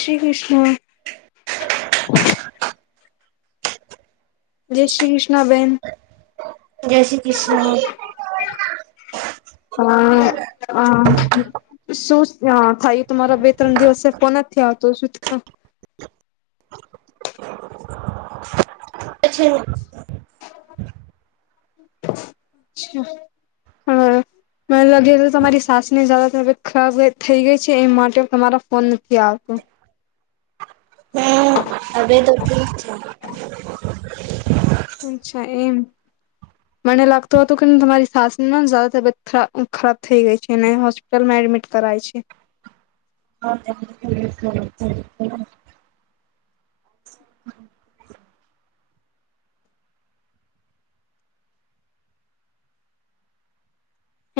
શ્રી કૃષ્ણ. જય શ્રી કૃષ્ણ બેન. જય શ્રી કૃષ્ણ હા. હા, શું થાય તમારા બે ત્રણ દિવસે ફોન નથી આવતો શું [inaudible] હમ. મને લાગે તમારી સાસની જ તબિયત ખરાબ થઈ ગઈ છે એમ માટે તમારો ફોન નથી આવતો. ને હવે તો ઠીક છે. અચ્છા એમ. મને લાગતું હતું કે તમારી સાસમાં જાયદા તબિયત ખરાબ ખરાબ થઈ ગઈ છે અને હોસ્પિટલમાં એડમિટ કરાય છે. [unintelligible]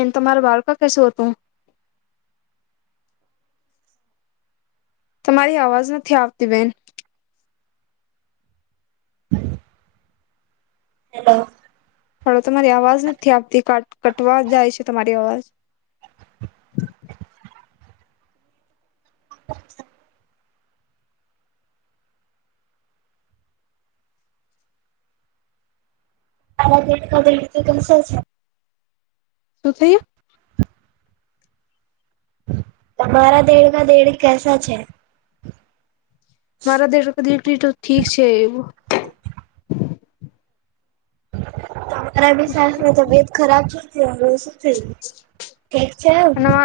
એ તમારા બાળકા કેશે હતું. તમારી અવાજ નથી આવતી બેન. હેલો. હલો તમારી અવાજ નથી આવતી ક કટવા જાય છે તમારી અવાજ. [inaudible] શું [unintelligible] તમારા દેડમાં દેડ કેસા છે. મારા દેઢ [unintelligible] ઠીક છે એવું. તમારા બી સાને તબિયત ખરાબ છે. થયું? ઠીક છે? ના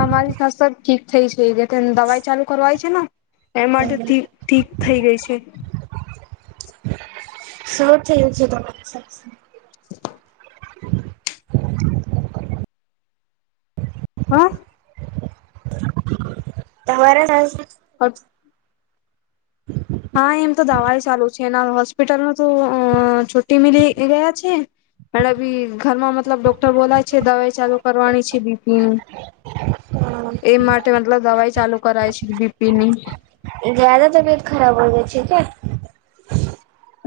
અમારી [unintelligible] ઠીક થઈ છે એ. દવાઈ ચાલુ કરવાય છે ને એ માટે ઠીક થઈ ગઈ છે. શું થયું છે તમારી સાસને? હા. તમારા સાસ [inaudible] હા એમ તો દવાય ચાલુ છે એના હોસ્પિટલમાં તો અ છુટી મિલી ગયા છે. અને બી ઘરમાં મતલબ ડોક્ટર બોલાય છે દવાઈ ચાલુ કરવાની છે બીપી નું એ માટે મતલબ દવાઈ ચાલુ કરાય છે બીપી ની. જ્યાદા તબિયત ખરાબ હો ગઈ છે કે?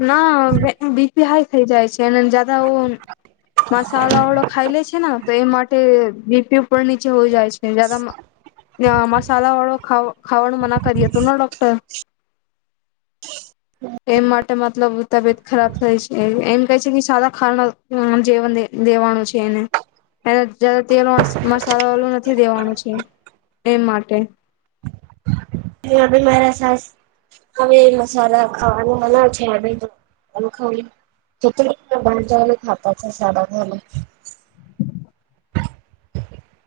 ના બીપી હાઈ થઈ જાય છે એ જદા મસાલા વાળો ખાઈ લે છે ને તો એ માટે બીપી ઉપર નીચે હોય જાય છે જયાદા મસાલા વાળો ખાવાનું મના કરીયું હતું ડોક્ટર એ માટે મતલબ તબિયત ખરાબ થાય છે એમ કહે છે કે સારા ખાના જેવ દેવાનું છે એને એને જયાદા તેલ મસાલા વાળું નથી દેવાનું છે એ માટે. [unintelligible] ભી મારા સાસ હવે મસાલા ખાવાનું મના છે [unintelligible] [unintelligible] ભણતા ને ખાતા છે સાડા ત્રણે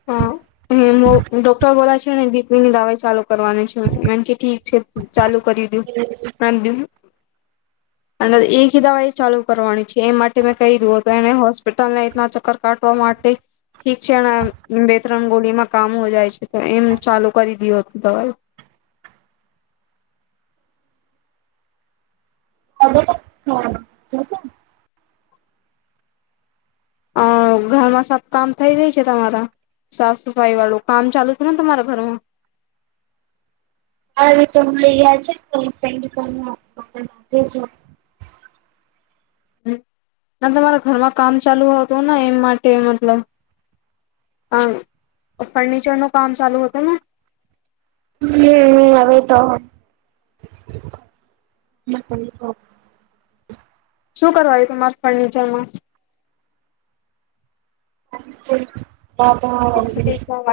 હા. ડોક્ટર બોલા છે ને બીપી ની દવાઈ ચાલુ કરવાની છે મેન કે ઠીક છે ચાલુ કર્યું [inaudible] [unintelligible] અને એકી દવાઈ ચાલુ કરવાની છે એ માટે મેં કહી દુ તો એને હોસ્પિટલ ના ઇતના ચક્કર કાટવા માટે ઠીક છે અને બે ત્રણ ગોળીમાં કામ હો જાય છે તો એમ ચાલુ કરી દિયો દવાઈ [unintelligible] [unintelligible] અ ઘરમાં સબ કામ થઈ રહી છે તમારા. સાફ સફાઈ વાળું કામ ચાલુ છે ને તમારા ઘરમાં હા તો યાર છે ને [unintelligible] હ ના તમારા ઘરમાં કામ ચાલુ હતું ને એ માટે મતલબ અમ ફર્નિચર નું કામ ચાલુ હતું ને હમ્મ હવે તો [unintelligible] શું કરવાયુ તમારા ફર્નિચર માં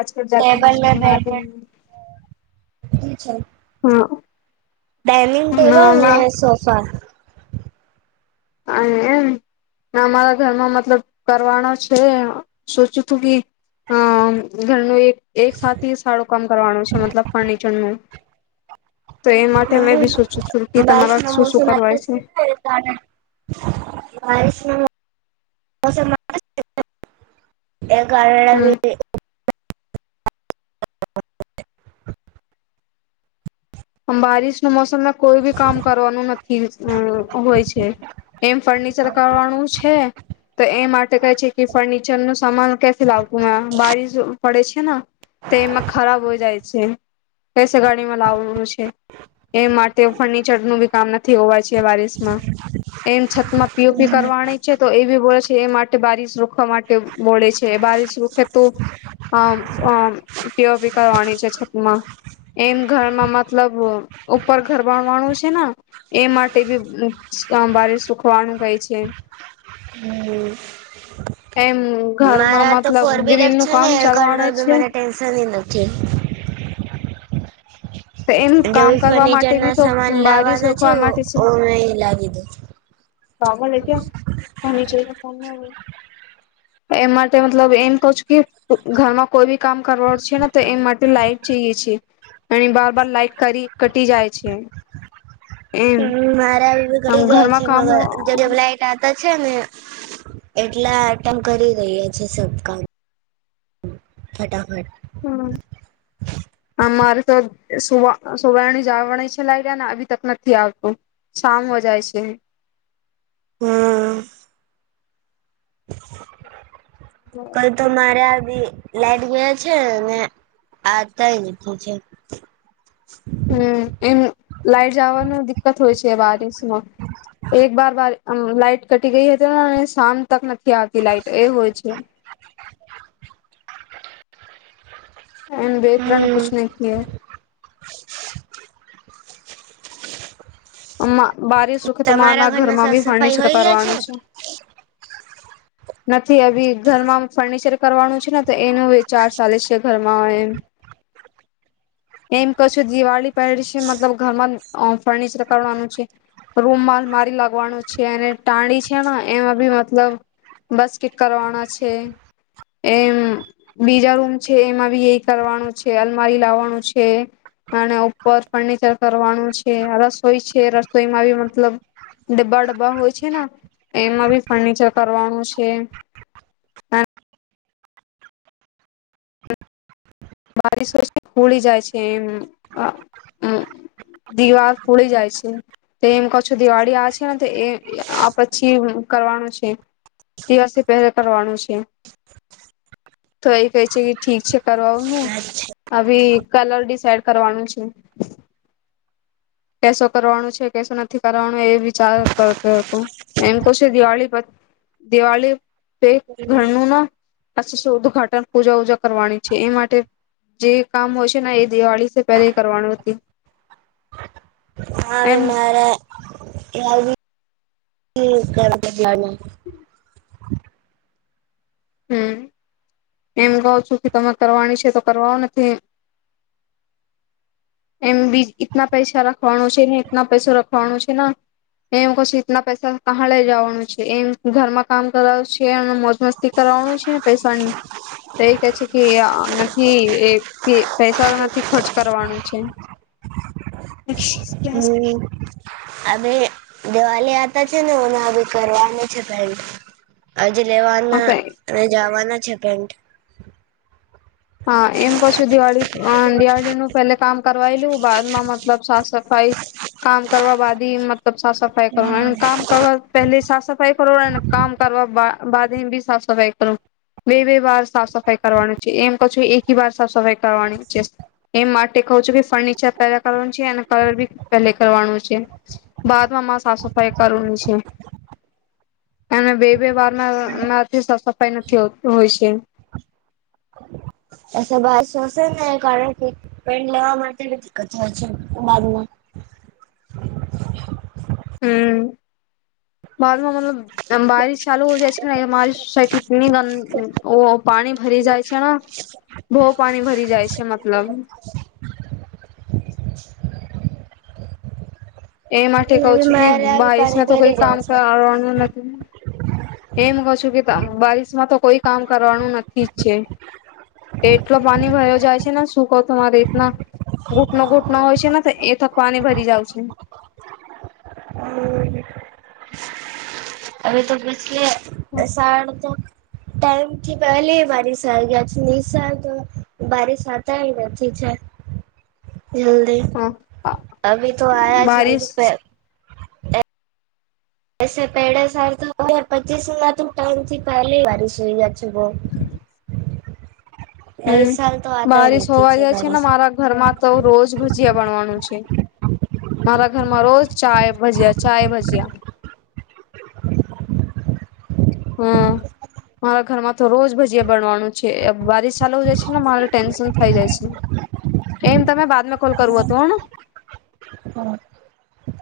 આજકલ જાતી ટેબલ મે બીજી બેઠ [inaudible] છે. હા. ડાયનિંગ ટેબલ ને સોફા હા એમ ના અમારા ઘરમાં મતલબ કરવાનો છે સોચ્યું તું કી અમ ઘરનું એક એકસાથી સારું કામ કરવાનું છે મતલબ ફર્નિચરનું તો એ માટે મે બી સોચું છું કે તમારા શું શું કરવાય છે. એ તારે. [inaudible] [inaudible] [inaudible] એ કારણે હમ [inaudible] [unintelligible] આમ બારિશનું મોસમમાં કોઈ બી કામ કરવાનું નથી હોય છે. એમ ફર્નિચર કરવાનું છે. તો એ માટે કહે છે કે ફર્નિચર નું સમાન ક્યાંથી લાવશું ને બારીશ જો પડે છે ન તે એમાં ખરાબ હોય જાય છે કસે ગાડીમાં લાવવાનું છે. એ માટે ફર્નચર નું બી કામ નથી હોવાય છે બરિશ માં એમ છતા પીઓપી કરવાની છે. તો એ બી બોલે છે એ માટે બારીસ સુખવા માટે બોલેે છે બારીસ સુખે તુ અમ અમ પીઓપી કરવાની છે છત માં એમ ઘરમાં મતલબ ઉપર ઘર બણવાનું છે ને. એ માટે બી બારીશ સુખવાનું કએ છે. હમ્મ એમ ઘરમાં મારા તો મતલબ ફોર ગ્રીલ વ્હીલર નું છે ને કામ ઘર મા ચાલવાનું મબી છે મને ટેન્શન નથી. તો એમ કામ જેવી કરવા માટે ફર્નિચર ના બી તો સામાન બારીશ લાવવાના છે રોકવા માટે ઓમે લાગી દો. પાગલ હે ક્યા [unintelligible] એ માટે મતલબ એમ કહું છુકી ઘરમાં કોઈ બી કામ કરવાનું છે ને તો એમ માટે લાઈટ જઈએ એ ચએ છીએ. અને બાર બાર લાઈઇટ કરી કટી જાય છે. એમ હમ, મારા આવી બી આમ જાય ઘરમાં છે, કામ મગ હો જેટ. કાકા છે ને એટલા અટેન્ડ કરી રહ્યા છે સબ કામ ફટાફટ. હમ. હ મારે તો સુ સુવારણ જ આવણી છે લાવડ્યા ને આવી તક નથી આવતું. શામ હોય જાય છે. હમ કઈ તો મારા બી. લાઈટ ગયા છે આતાય નથી છે. હમ એમ લાઈટ જવાનું દિકકત હોય છે બિસમાં એક વાર વા મ લાાઈટ કટી ગઈ હતી ને અને શામ તક નથી આવતી લાઈટ એ હોય છે. એ બેતરણ હમ કુછ નહી કિયા હૈ. આમાં બારીસ સુખે તો મા તમારા ના ઘરના ઘરમાં સાફ બી સફાઈ ફર્નિચર હોય કરવાનું ગયા છે. નથી અભી ઘરમાં ફર્નિચર કરવાનું છે ને તો એનુંચાર ચાલે છે ઘરમાં એમ. એમ કઉં છું દિવાળી પહેલી છે મતલબ ઘરમાં ફર્નિચર કરવાનું છે. રૂમમાં મારી લાગવાનો છે અને ટાંડી છે ને એમાં બી મતલબ બસકીટ કરવાના છે એમ. બીજા રૂમ છે એમાં બી એ કરવાનું છે. અલમારી લાવવાનું છે. અને ઉપર ફર્નિચર કરવાનું છે, રસોઈ છે રસોઈમાં બી મતલબ ડબ્બા ડબ્બા હોય છે ને એમાં બી ફર્નિચર કરવાનું છે. બારીસ હોય છે. ખૂળી જાય છે એમ આ હમ દિવાર પોડી જાય છે. તે એમ કહું છું દિવાળી આવે છે ને તો એ આ પછી કરવાનું છે. દિવસે પહેલા કરવાનું છે. તો એ કહે છે કે ઠીક છે કરવાવુ ને છે અચ્છા હવે કલર ડિસાઈડ કરવાનું છે. કેસો કરવાનું છે કેસો નથી કરવાનું એ વિચાર કરતો હતો. એમ કુસી દિવાળી પછ દિવાળી ઘરનું ના ઉદઘાટન પૂજા વુજા કરવાની છે એ માટે જે કામ હોય છે ને એ દિવાળી પહેલે કરવાનું હતે. હા રે એમ મારા [inaudible] હમ એમ કઉ છું કે તમે કરવાની છે તો કરવા નથી. એમ બી ઈતના પૈસા રાખવાનો છે ને એટના પૈસો રખવાનો છે ને. એમ કહું છું ઇતના પૈસા કહા લઈ જવાનું છે એમ ઘરમાં કામ કરાવ છે અને મોજ મસ્તી કરવાનું છે ને પૈસા તો એ કહે છે કે નથી એ પૈસા તો નથી ખર્ચ કરવાનો છે. હમ અભી દિવાલી આતા છે નેના અભી કરવાની છે પેન્ટ આજ લેવાના અને જાવાના છે પેન્ટ હા એમ કહું છું દિવાળી દિવાળીનું પેલે કામ કરવાયલુ બાદમાં મતલબ સાફ સફાઈ કામ કરવા બાદ મતલબ સાફ સફાઈ કરવા કામ કરવા પહેલી સાફ સફાઈ કરોને કામ કરવા બાદે બી સાફ સફાઈ કરું. બે બે વાર સાફ સફાઈ કરવાની છે એમ કશું એકી વાર સાફ સફાઈ કરવાની છે. એમ માટે કહું છું કે ફર્નિચર પહેલા કરવાનું છે અને કલર બી પહેલા કરવાનું છે. બાદમાં મા સાફ સફાઈ કરની છે. અને બે બે વારમાંમાંથી સફાઈ નથી હોતી હોય છે. એ બ શશે ને કારણ કે પેન્ટ લેવા માટે બી દિકકત હોય છે બાદમાં હમ બાદમાં મતલબ આમ બારીશ ચાલુ હો જાય છે ને મારી સાઈ થી પાણી ભરી જાય છે ને. બહુ પણી ભરી જાય છે મતલબ. એ માટે કઉ હવે છું કે મારે આવી પાણી બારીસમાં તો ભરી કોઈ જાય કામ છે કરવાનું નથી. એમ કઉં છું કે બારિશમાં તો કોઈ કામ કરવાનું નથી જ છે. એટલો પાણી ભરયો જાય છે ને શું કહ તું મારી રીતના ઘૂંટનો ઘૂંટનો હોય છે ને એ થકવાને ભરી જાવ છે. હમ હવે તો પછલી સાડ તો ટાઈમ થી પહેલી બરિશ આવી ગયા છે નિશા તો બરિશ આવતાય નથી છે. જલ્દી અભી તો આયા છે નહીં તો બારિશ પે એ પેડે સાર થ પચીસ ત ટાઈમ થી પહેલી વાર સુઈ જ છો બહુ. હમ, બારિશ હોવા જાય છે ને, મારા ઘરમાં તો રોજ ભજીયા બનાવવાનું છે. મારા ઘરમાં રોજ ચાય ભજયા, ચાય ભજીયા. હમ. મારા ઘરમાં તો રોજ ભજીયા બનવાનું છે, બારીશ ચાલવું જાય છે ને, મારે ટેન્શન થઈ જાય છે. એમ તમે બાદ મે ખોલ કરવું હતું. હા